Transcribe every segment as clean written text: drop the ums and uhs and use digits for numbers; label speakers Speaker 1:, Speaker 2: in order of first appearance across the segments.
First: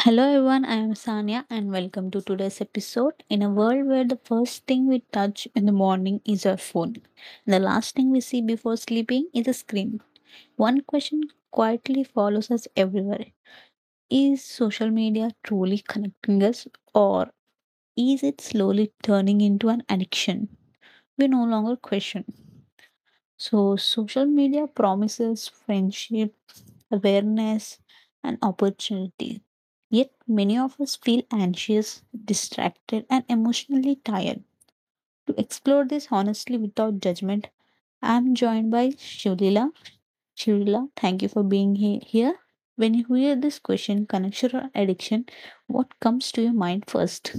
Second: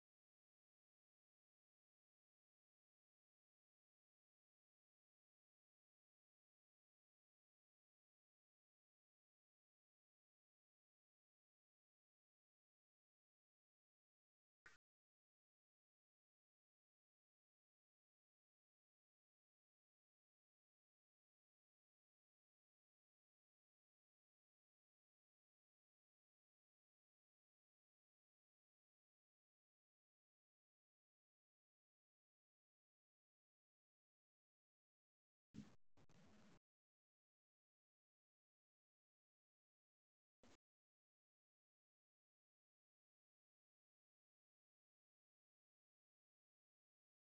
Speaker 1: Hello everyone, I am Sanya and welcome to today's episode. In a world where the first thing we touch in the morning is our phone, and the last thing we see before sleeping is a screen, one question quietly follows us everywhere. Is social media truly connecting us, or is it slowly turning into an addiction? We no longer question. So, social media promises friendship, awareness, and opportunity. Yet, many of us feel anxious, distracted, and emotionally tired. To explore this honestly without judgment, I'm joined by Shivlila. Shivlila, thank you for being here. When you hear this question, connection or addiction, what comes to your mind first?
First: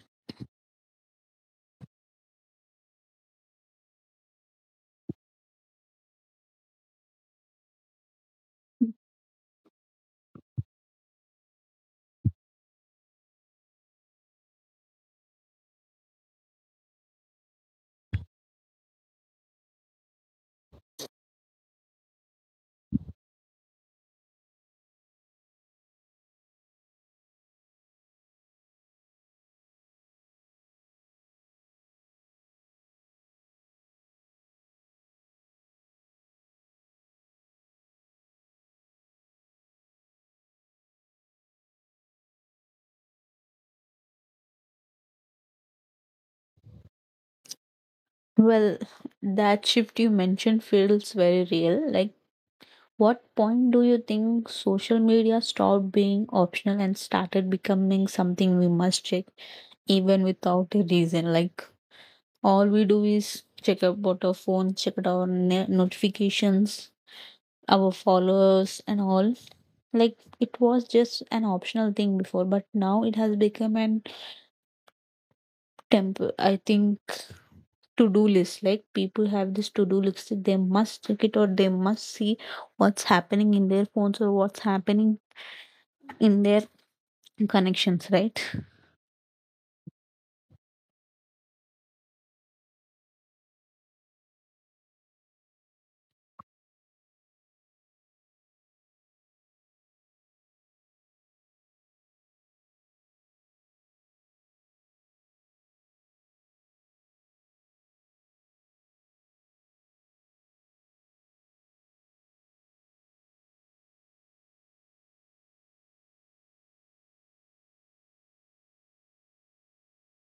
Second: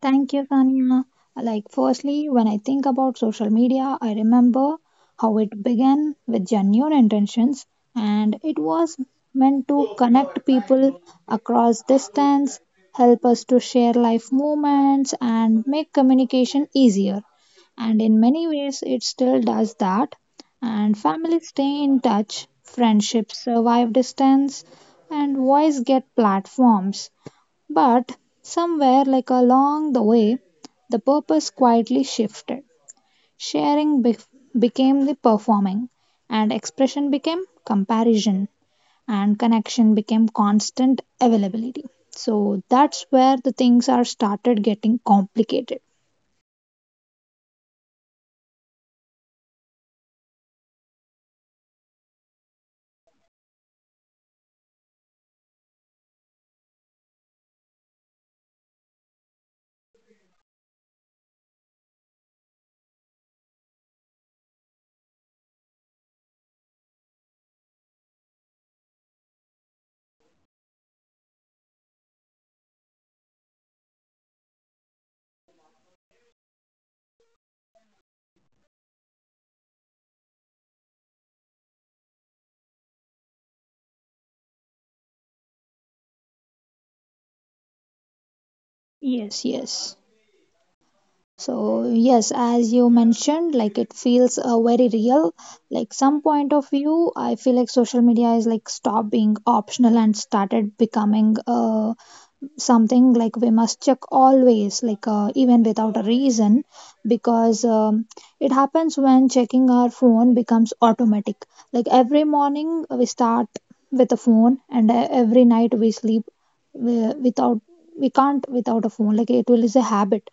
Speaker 2: Thank you, Kanya. Firstly, when I think about social media, I remember how it began with genuine intentions and it was meant to connect people across distance, help us to share life moments, and make communication easier. And in many ways, it still does that. And families stay in touch, friendships survive distance, and voice get platforms. But somewhere along the way, the purpose quietly shifted. Sharing be- Became the performing, and expression became comparison, and connection became constant availability. So that's where the things are started getting complicated.
Speaker 1: Well, that shift you mentioned feels very real. Like, what point do you think social media stopped being optional and started becoming something we must check even without a reason? Like, all we do is check about our phone, check out our notifications, our followers and all. Like, it was just an optional thing before, but now it has become an temp I think to-do list. Like, people have this to-do list that they must check it, or they must see what's happening in their phones, or what's happening in their connections, right?
Speaker 2: Yes, yes. So, yes, as you mentioned, like it feels very real. Like some point of view, I feel like social media is like stopped being optional and started becoming something like we must check always like even without a reason because it happens when checking our phone becomes automatic, like every morning we start with a phone, and every night we sleep wi- without we can't without a phone. Like it will is a habit,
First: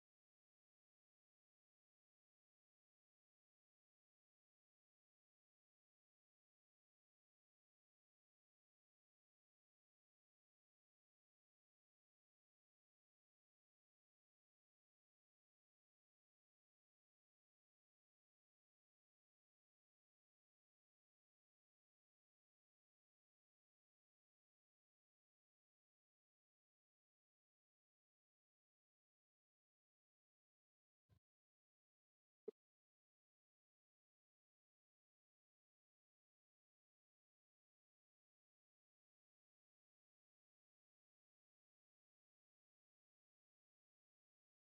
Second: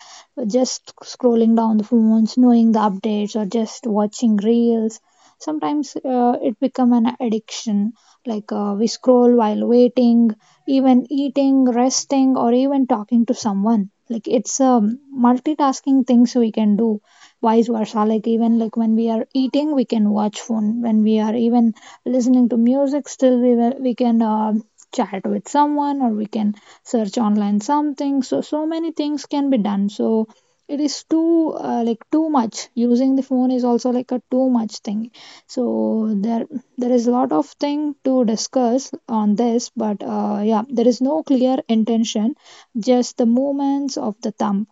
Speaker 2: just scrolling down the phones, knowing the updates or just watching reels. Sometimes it become an addiction, like we scroll while waiting, even eating, resting, or even talking to someone. It's multitasking things we can do vice versa, like even like when we are eating we can watch phone, when we are even listening to music, still we can chat with someone, or we can search online something. So so many things can be done, so it is too like too much. Using the phone is also like a too much thing. So there is a lot of thing to discuss on this, but yeah, there is no clear intention, just the movements of the thumb.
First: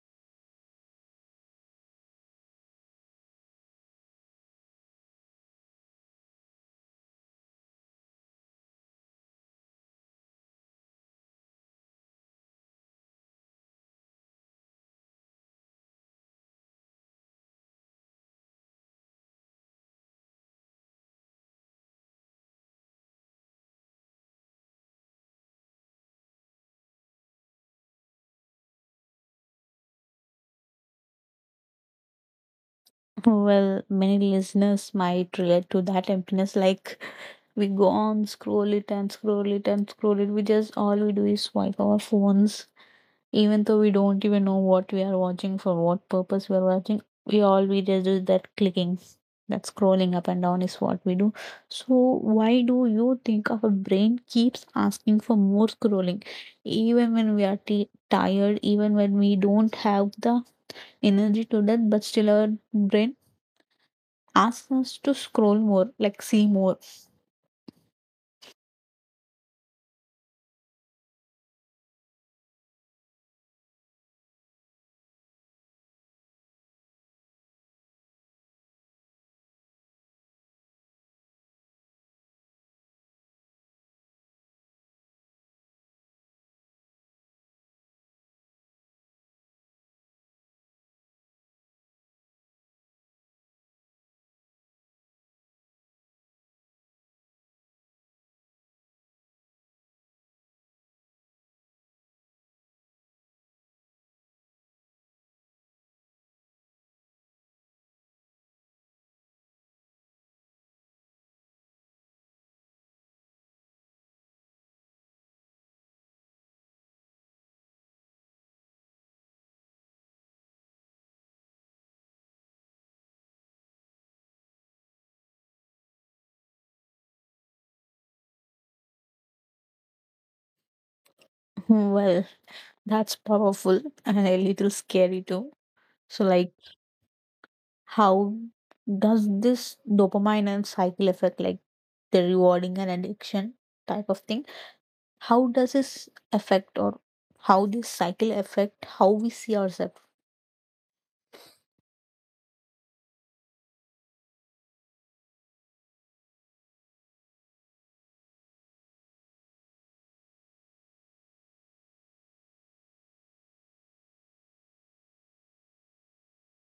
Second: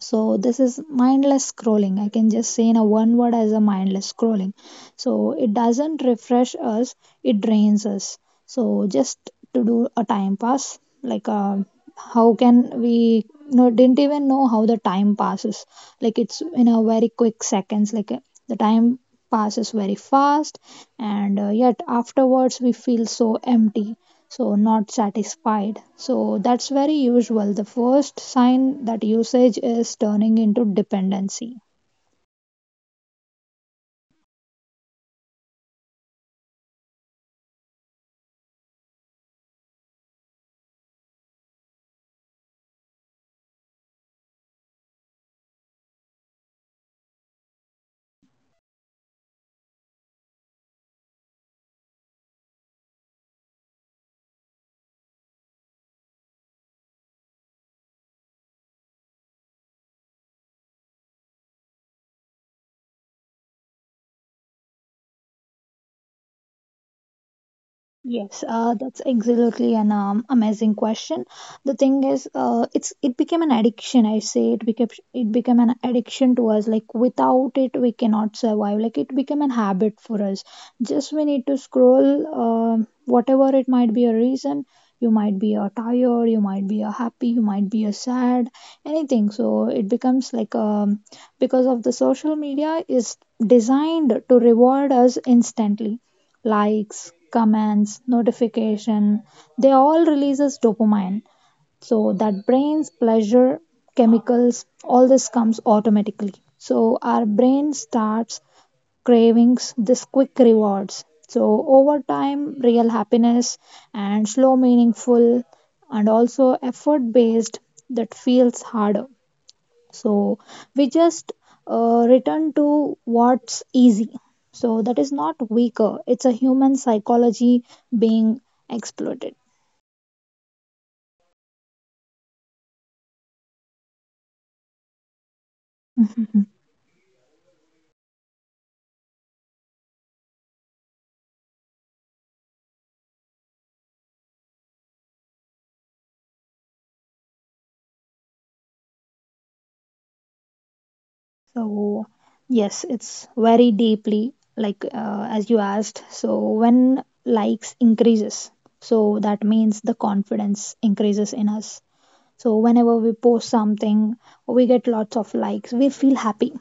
Speaker 2: So this is mindless scrolling. I can just say in a one word as a mindless scrolling. So it doesn't refresh us, it drains us. So just to do a time pass, like how can we no didn't even know how the time passes. Like it's in a very quick seconds. Like the time passes very fast, and yet afterwards we feel so empty, so not satisfied. So that's very usual, the first sign that usage is turning into dependency.
Speaker 1: Well, many listeners might relate to that emptiness. Like, we go on, scroll it and scroll it and scroll it. We just, all we do is swipe our phones, even though we don't even know what we are watching, for what purpose we are watching. We all, we just do that clicking, that scrolling up and down is what we do. So why do you think our brain keeps asking for more scrolling, even when we are tired, even when we don't have the energy to that, but still our brain asks us to scroll more, like see more.
Speaker 2: Yes, that's absolutely an amazing question. The thing is, it became an addiction. I say it became an addiction to us. Like without it, we cannot survive. Like it became an habit for us. Just we need to scroll, whatever it might be a reason. You might be a tired, you might be a happy, you might be a sad, anything. So it becomes like because of the social media is designed to reward us instantly. Likes, comments, notification, they all releases dopamine. So that brain's pleasure chemicals, all this comes automatically. So our brain starts cravings this quick rewards. So over time, real happiness and slow, meaningful, and also effort based, that feels harder. So we just return to what's easy. So that is not weaker, it's a human psychology being exploited.
Speaker 1: Hmm. Well, that's powerful and a little scary too. So, like, how does this dopamine and cycle effect, like the rewarding and addiction type of thing, how does this affect, or how this cycle affect how we see ourselves?
Speaker 2: So, yes, it's very deeply like as you asked. So, when likes increases, so that means the confidence increases in us. So whenever we post something, we get lots of likes. We feel happy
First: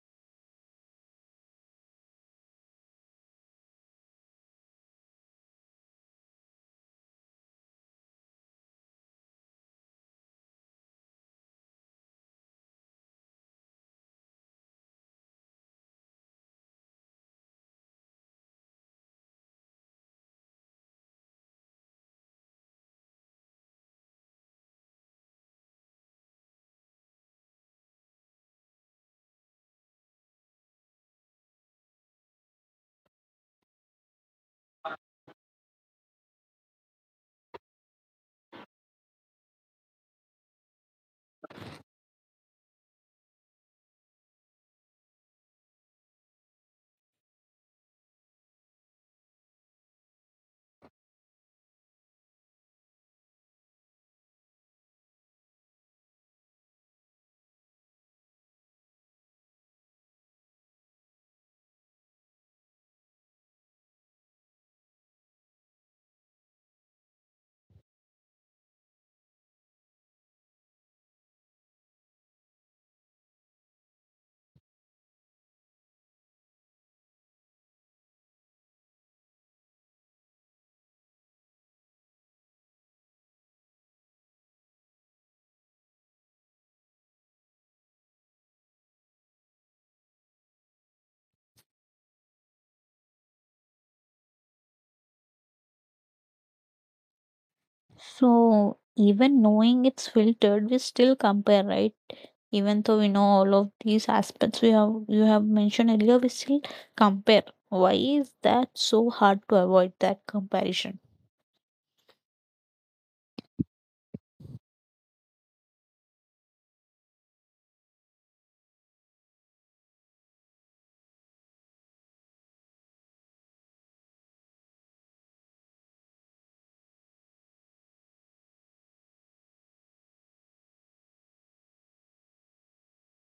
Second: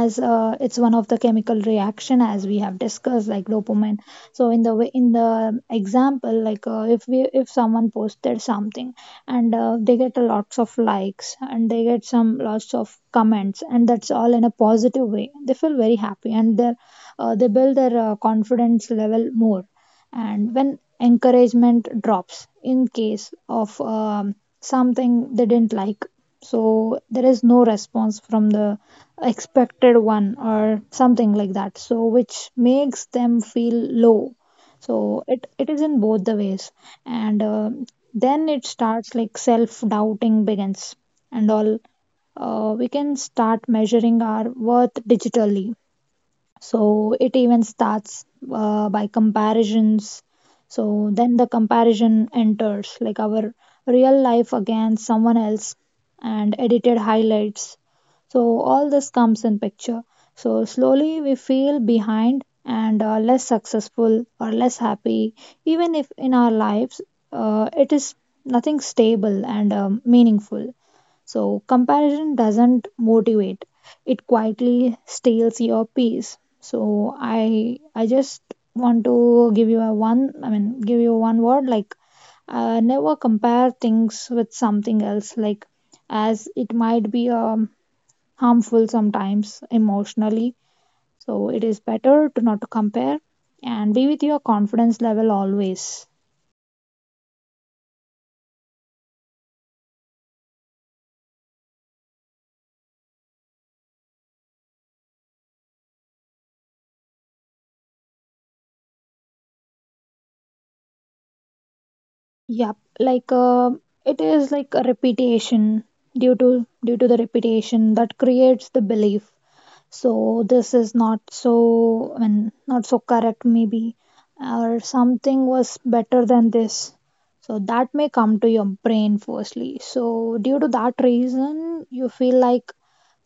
Speaker 2: as it's one of the chemical reaction as we have discussed, like dopamine. So in the way, in the example, like if someone posted something and they get a lots of likes and they get some lots of comments, and that's all in a positive way, they feel very happy, and they build their confidence level more. And when encouragement drops in case of something they didn't like, so there is no response from the expected one or something like that, so which makes them feel low. So it is in both the ways. And then it starts like self doubting begins and all. We can start measuring our worth digitally, so it even starts by comparisons. So then the comparison enters, like our real life against someone else and edited highlights. So all this comes in picture. So slowly we feel behind and less successful or less happy, even if in our lives it is nothing stable and meaningful. So, comparison doesn't motivate, it quietly steals your peace. So, I just want to give you a give you one word like never compare things with something else, like as it might be harmful sometimes emotionally. So, it is better to not to compare and be with your confidence level always.
Speaker 1: So even knowing it's filtered, we still compare, right? Even though we know all of these aspects we have, you have mentioned earlier, we still compare. Why is that so hard to avoid that comparison?
Speaker 2: Yep, like it is like a repetition due to the repetition that creates the belief. So this is not, not so correct maybe, or something was better than this. So that may come to your brain firstly. So due to that reason, you feel like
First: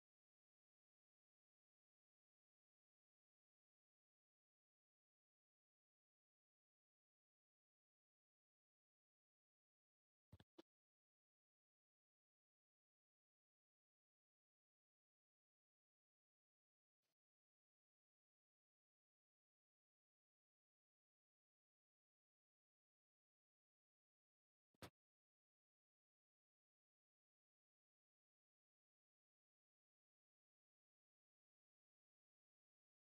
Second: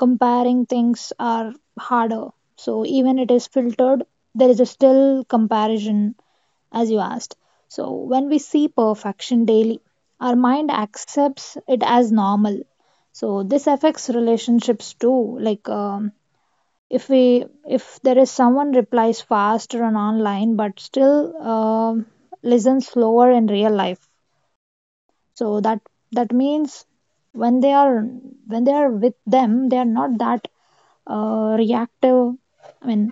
Speaker 2: comparing things are harder. So even it is filtered, there is a still comparison as you asked. So, when we see perfection daily, our mind accepts it as normal. So, this affects relationships too. Like, if there is someone replies faster on online but still listens slower in real life, so that means when they are when they are with them, they are not that reactive, I mean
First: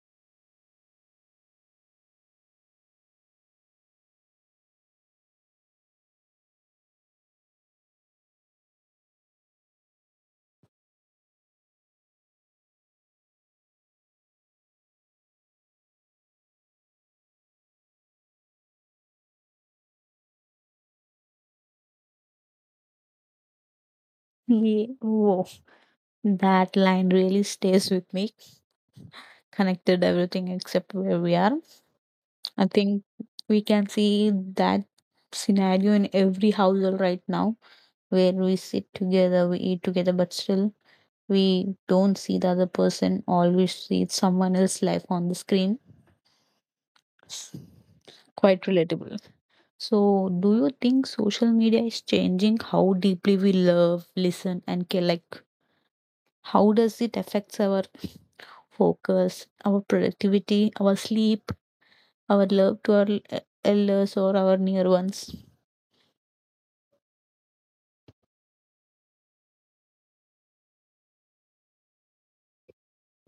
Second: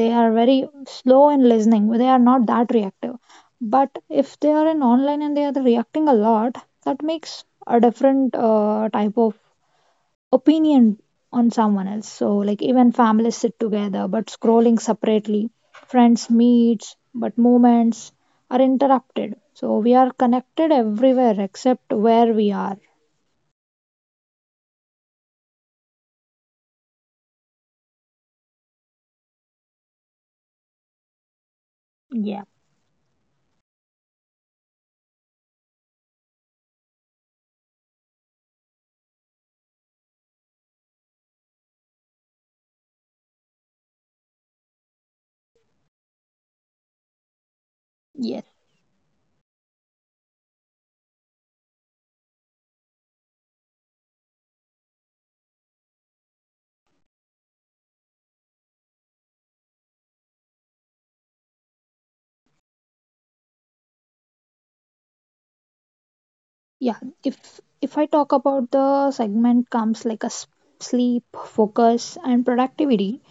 Speaker 2: they are very slow in listening, they are not that reactive, but if they are in online and they are reacting a lot, that makes a different type of opinion on someone else. So, like, even families sit together but scrolling separately, friends meets but moments are interrupted. So, we are connected everywhere except where we are.
Speaker 1: Yeah, whoa, that line really stays with me. Connected everything except where we are.
Speaker 2: Yeah.
Speaker 1: I think we can see that scenario in every household right now, where we sit together, we eat together, but still we don't see the other person. Always see is someone else's life on the screen.
Speaker 2: Yes.
Speaker 1: Quite relatable. So, do you think social media is changing how deeply we love, listen, and care? Like, how does it affects our focus, our productivity, our sleep, our love to our elders or our near ones.
Speaker 2: Yeah, if I talk about the segment comes like a sleep, focus, and productivity.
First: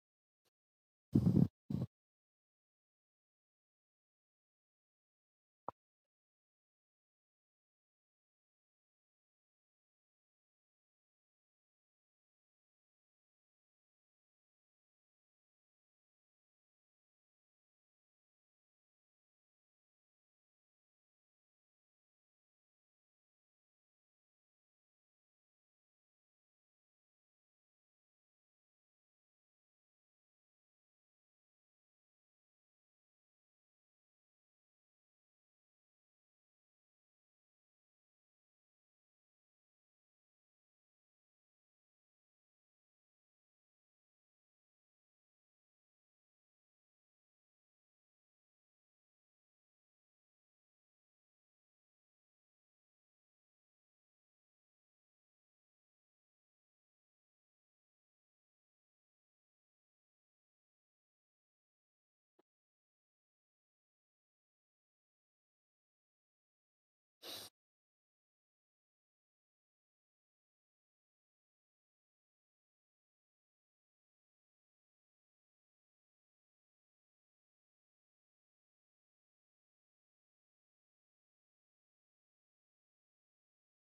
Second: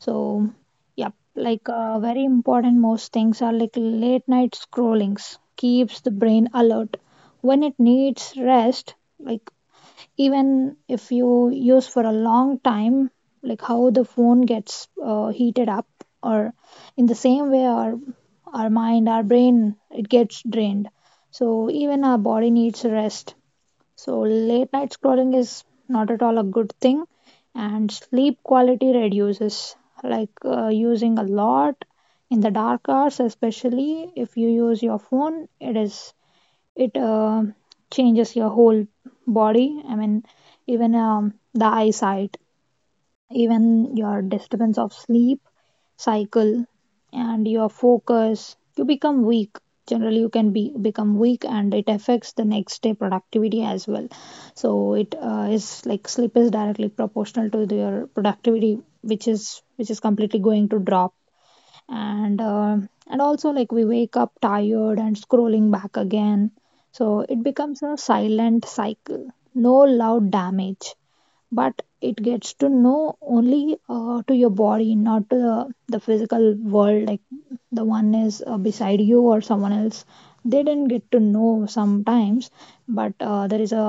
Speaker 2: So, yeah, like very important most things are like late night scrollings keeps the brain alert when it needs rest. Like, even if you use for a long time, like how the phone gets heated up, or in the same way our mind, our brain, it gets drained. So even our body needs rest, so late night scrolling is not at all a good thing, and sleep quality reduces, like using a lot in the dark hours. Especially if you use your phone, it changes your whole body. I mean, even the eyesight, even your disturbance of sleep cycle, and your focus you become weak. Generally you can be become weak, and it affects the next day productivity as well. So it is like sleep is directly proportional to your productivity, which is completely going to drop. And uh, and also, like, we wake up tired and scrolling back again, so it becomes a silent cycle, no loud damage, but it gets to know only to your body, not to the physical world, like the one is beside you or someone else, they didn't get to know sometimes. But there is a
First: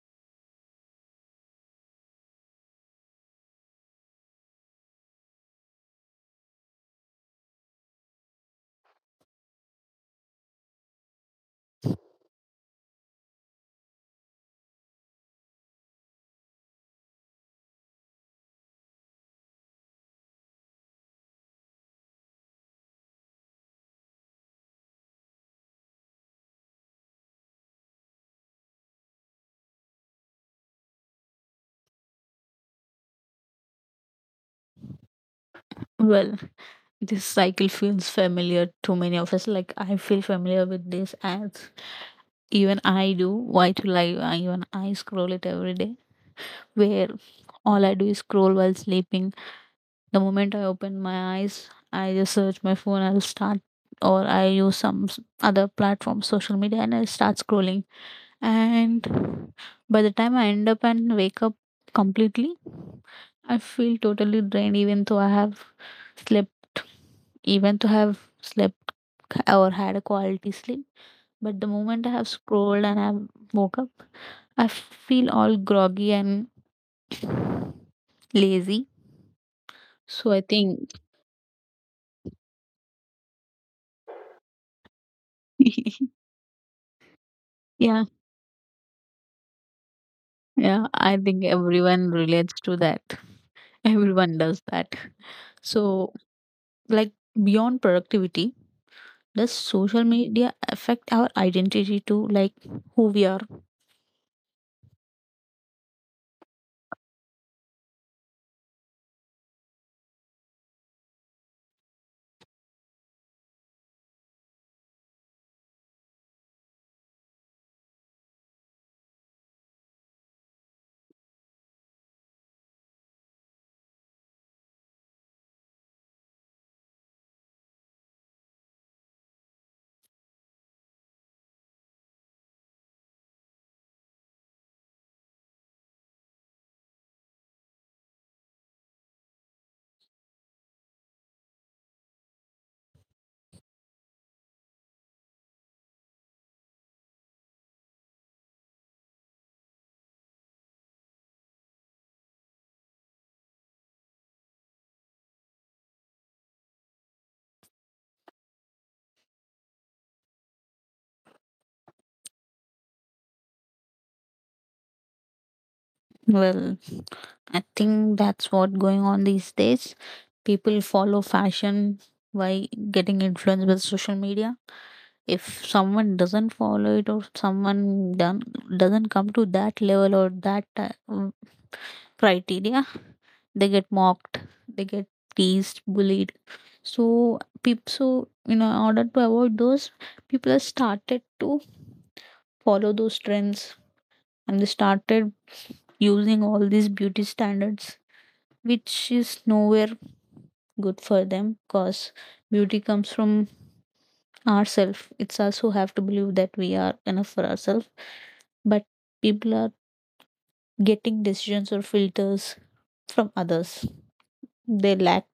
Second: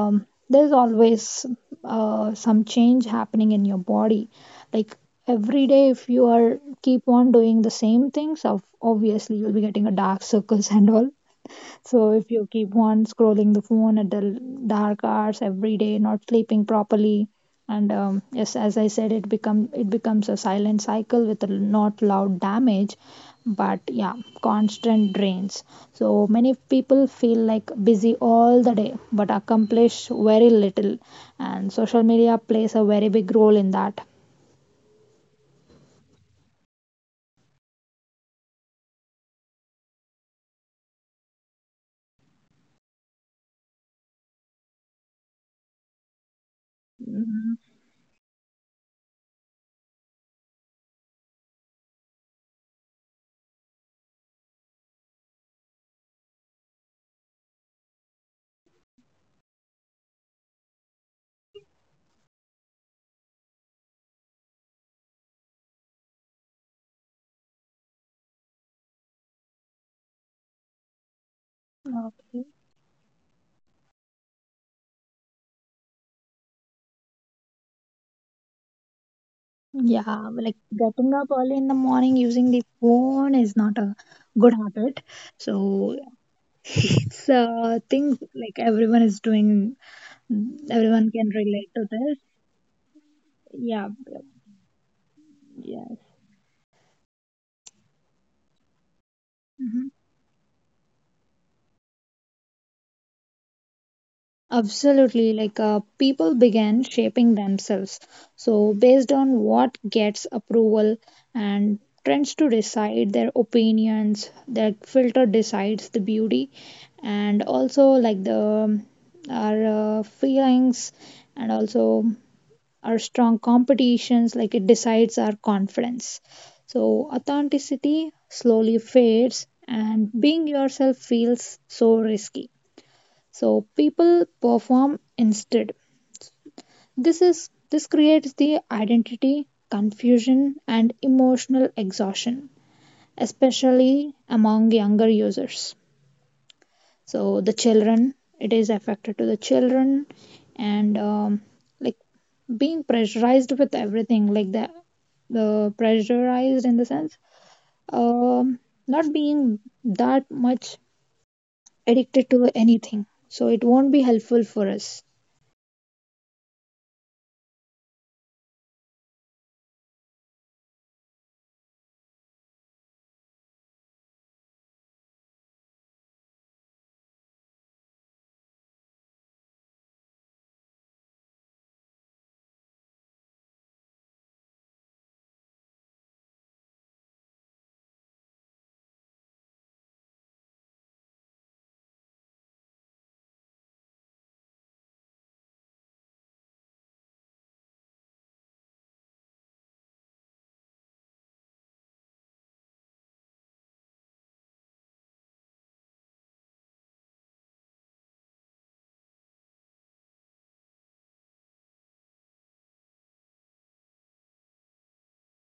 Speaker 2: there's always some change happening in your body, like every day, if you are keep on doing the same things, of obviously you'll be getting a dark circles and all. So if you keep on scrolling the phone at the dark hours every day, not sleeping properly, and yes, as I said, it becomes a silent cycle with a not loud damage, but yeah, constant drains. So many people feel like busy all the day but accomplish very little, and social media plays a very big role in that.
Speaker 1: Well, this cycle feels familiar to many of us. Like, I feel familiar with these ads, even I do. Why to lie? Even I scroll it every day, where all I do is scroll while sleeping. The moment I open my eyes, I just search my phone. I'll start, or I use some other platform social media, and I start scrolling. And by the time I end up and wake up completely, I feel totally drained, even though I have slept, even though I have slept or had a quality sleep. But the moment I have scrolled and I have woke up, I feel all groggy and lazy. So
Speaker 2: Yeah,
Speaker 1: I
Speaker 2: like
Speaker 1: think,
Speaker 2: getting up early in the morning using the phone is not a good habit. So it's a
Speaker 1: yeah,
Speaker 2: thing like everyone is doing,
Speaker 1: yeah,
Speaker 2: everyone
Speaker 1: I
Speaker 2: can
Speaker 1: think
Speaker 2: relate to
Speaker 1: everyone
Speaker 2: this.
Speaker 1: relates to that.
Speaker 2: Yeah,
Speaker 1: Everyone does that.
Speaker 2: yeah.
Speaker 1: So, like, beyond productivity, does
Speaker 2: Mhm.
Speaker 1: social media affect our identity too? Like, who we are?
Speaker 2: Absolutely, like people began shaping themselves. So, based on what gets approval and trends to decide their opinions, their filter decides the beauty, and also like the our feelings, and also our strong competitions, like it decides our confidence. So, authenticity slowly fades, and being yourself feels so risky, so people perform instead. This is, this creates the identity confusion and emotional exhaustion, especially among younger users. So the children, it is affected to the children. And like being pressurized with everything, like the pressurized in the sense, um not being that much addicted to anything, so it won't be helpful for us.
Speaker 1: Well, I think that's what going on these days. People follow fashion by getting influenced with social media. If someone doesn't follow it, or someone done doesn't come to that level or that criteria, they get mocked, they get teased, bullied. So people, so you know, in order to avoid those, people have started to follow those trends, and they started using all these beauty standards, which is nowhere good for them, because beauty comes from ourselves. It's also have to believe that we are enough for ourselves. But people are getting decisions or filters from others. They lack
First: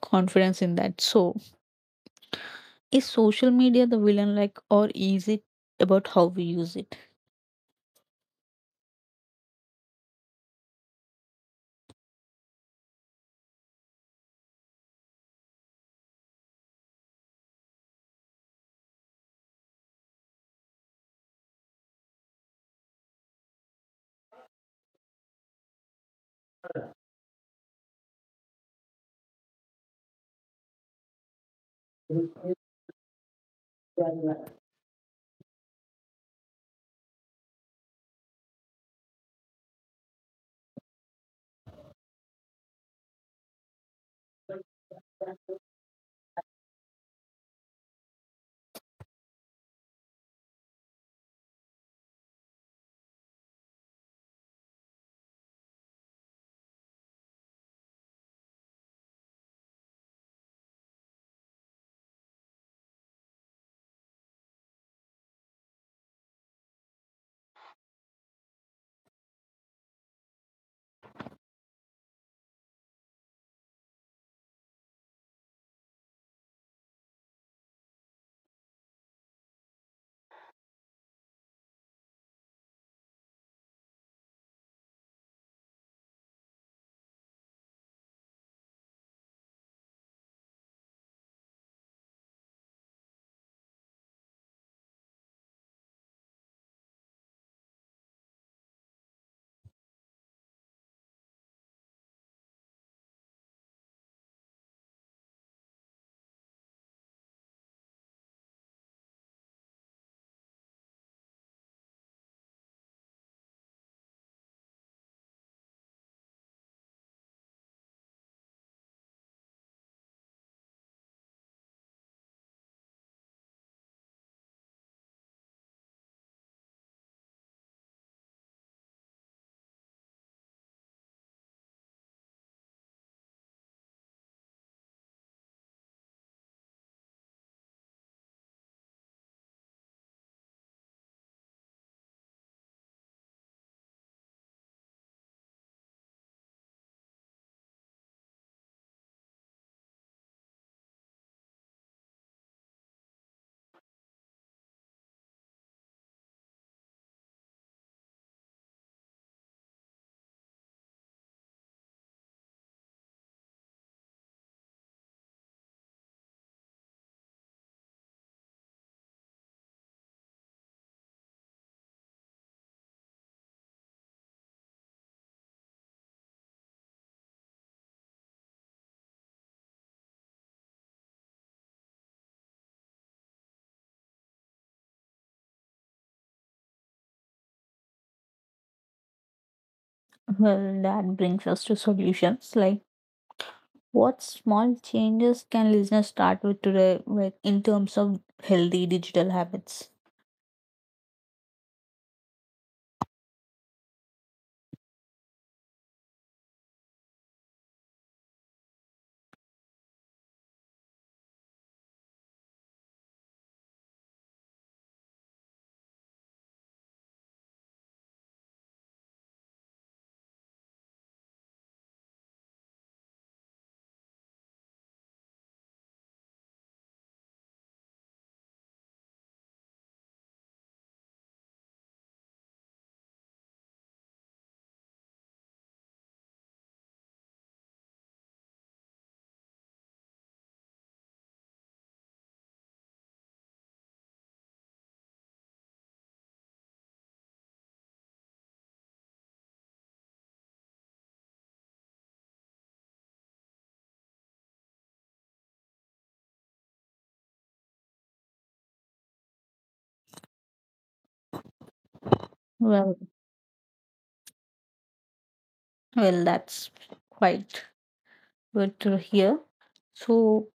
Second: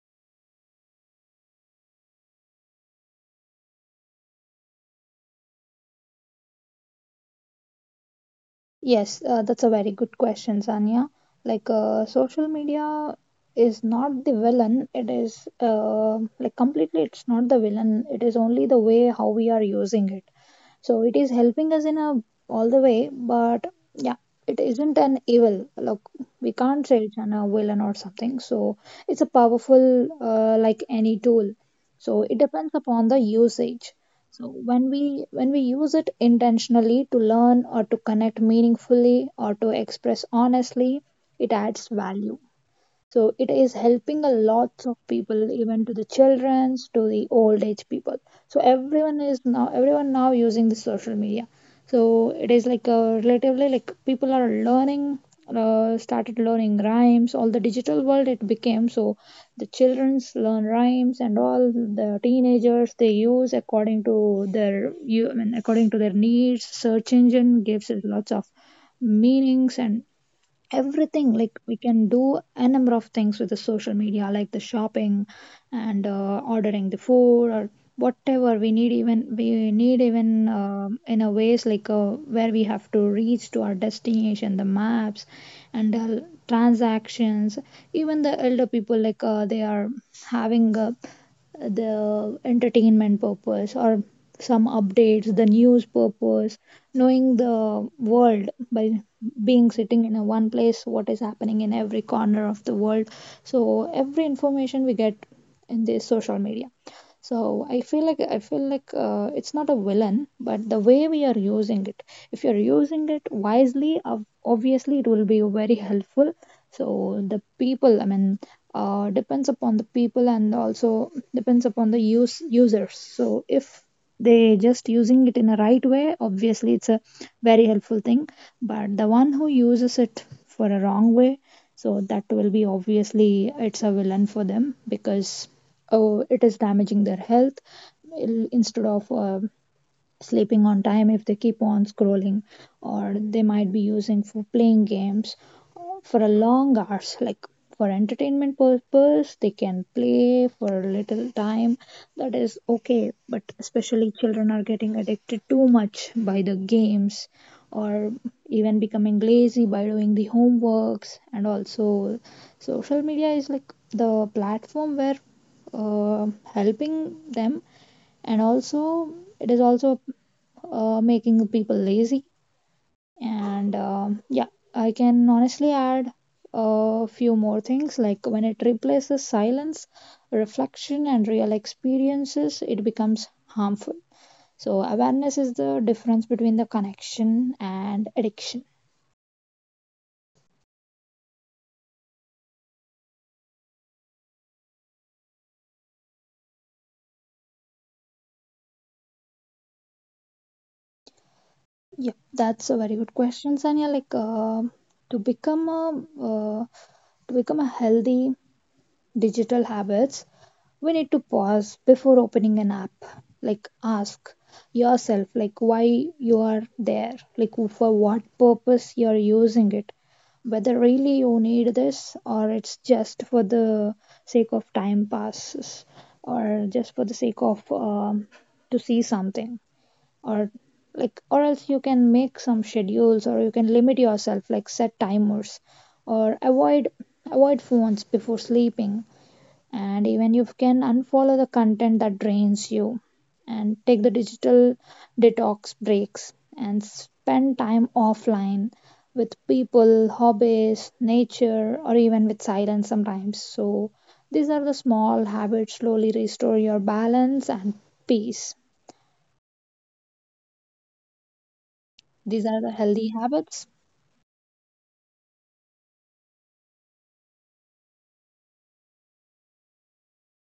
Speaker 1: confidence in that. So is social media the villain, like, or is it about how we use it?
Speaker 2: Yes, that's a very good question, Sanya. Like, social media is not the villain. It is like completely, it's not the villain. It is only the way how we are using it. So it is helping us in a all the way, but yeah, it isn't an evil. Look, we can't say it's an a villain or something. So it's a powerful, like any tool. So it depends upon the usage. So when we use it intentionally to learn or to connect meaningfully or to express honestly, it adds value. So it is helping a lots of people, even to the childrens, to the old age people. So everyone is now, everyone now using the social media. So it is like a relatively like people are learning, started learning rhymes. All the digital world it became so, the children's learn rhymes, and all the teenagers they use according to their, you I mean, according to their needs. Search engine gives it lots of meanings and everything. Like we can do a number of things with the social media, like the shopping and ordering the food, or whatever we need. Even we need, even in a ways like, where we have to reach to our destination, the maps and transactions. Even the elder people, like they are having the entertainment purpose, or some updates, the news purpose, knowing the world by being sitting in a one place, what is happening in every corner of the world. So every information we get in this social media. So I feel like it's not a villain, but the way we are using it. If you're using it wisely, obviously it will be very helpful. So the people, I mean, depends upon the people, and also depends upon the use users. So if they just using it in a right way, obviously it's a very helpful thing. But the one who uses it for a wrong way, so that will be, obviously it's a villain for them, because oh it is damaging their health. Instead of sleeping on time, if they keep on scrolling, or they might be using for playing games for a long hours. Like for entertainment purpose they can play for a little time, that is okay. But especially children are getting addicted too much by the games, or even becoming lazy by doing the homeworks. And also social media is like the platform where uh, helping them, and also it is also making people lazy. And yeah, I can honestly add a few more things, like when it replaces silence, reflection, and real experiences, it becomes harmful. So, awareness is the difference between the connection and addiction.
Speaker 1: Well, that brings us to solutions, like what small changes can listeners start with today, like in terms of healthy digital habits?
Speaker 2: Yeah, that's a very good question, Sanya. Like, to become a uh, to become a healthy digital habits, we need to pause before opening an app. Like ask yourself like why you are there, like for what purpose you are using it, whether really you need this, or it's just for the sake of time passes, or just for the sake of to see something, or like, or else you can make some schedules, or you can limit yourself like set timers, or avoid phones before sleeping. And even you can unfollow the content that drains you, and take the digital detox breaks and spend time offline with people, hobbies, nature, or even with silence sometimes. So these are the small habits, slowly restore your balance and peace. These are the
Speaker 1: Well,
Speaker 2: healthy habits.
Speaker 1: well, that's quite good to hear. So,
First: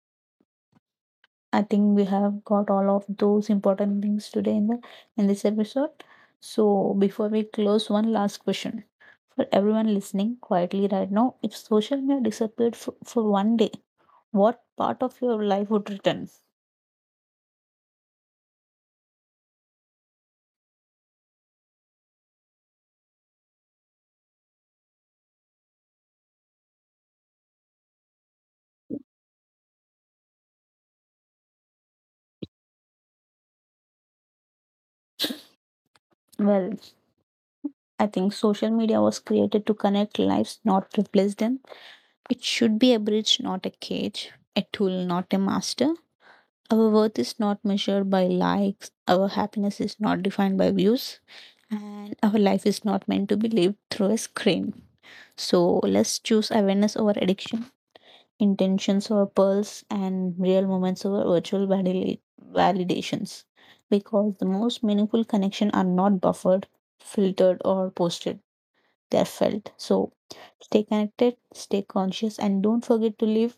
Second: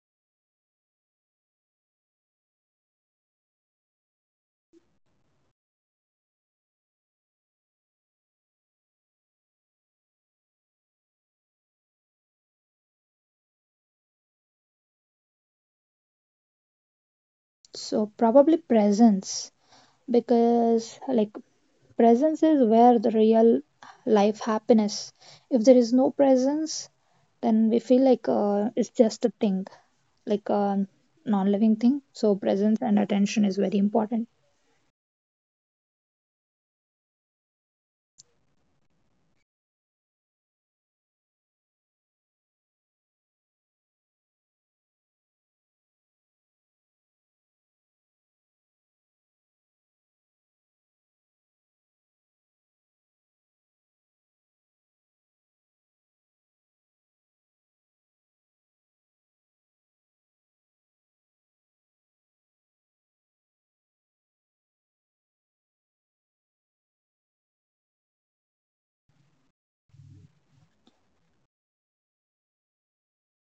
Speaker 1: I think we have got all of those important things today in the in this episode. So before we close, one last question for everyone listening quietly right now: if social media disappeared for one day, what part of your life would return?
Speaker 2: So probably presence, because like presence is where the real life happiness. If there is no presence, then we feel like it's just a thing, like a non-living thing. So presence and attention is very important.
Speaker 1: Well, I think social media was created to connect lives, not replace them. It should be a bridge, not a cage, a tool, not a master. Our worth is not measured by likes, our happiness is not defined by views, and our life is not meant to be lived through a screen. So let's choose awareness over addiction, intentions over pearls, and real moments over validations. Because the most meaningful connection are not buffered, filtered, or posted. They are felt. So stay connected, stay conscious, and don't forget to live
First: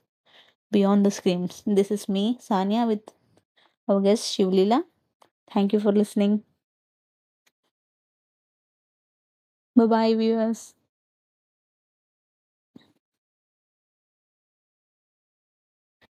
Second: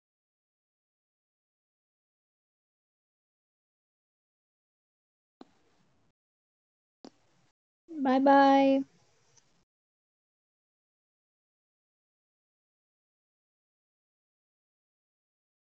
Speaker 1: beyond the screens. This is me, Sanya, with our guest Shivlila. Thank you for listening.
Speaker 2: Bye bye.
Speaker 1: Bye bye, viewers.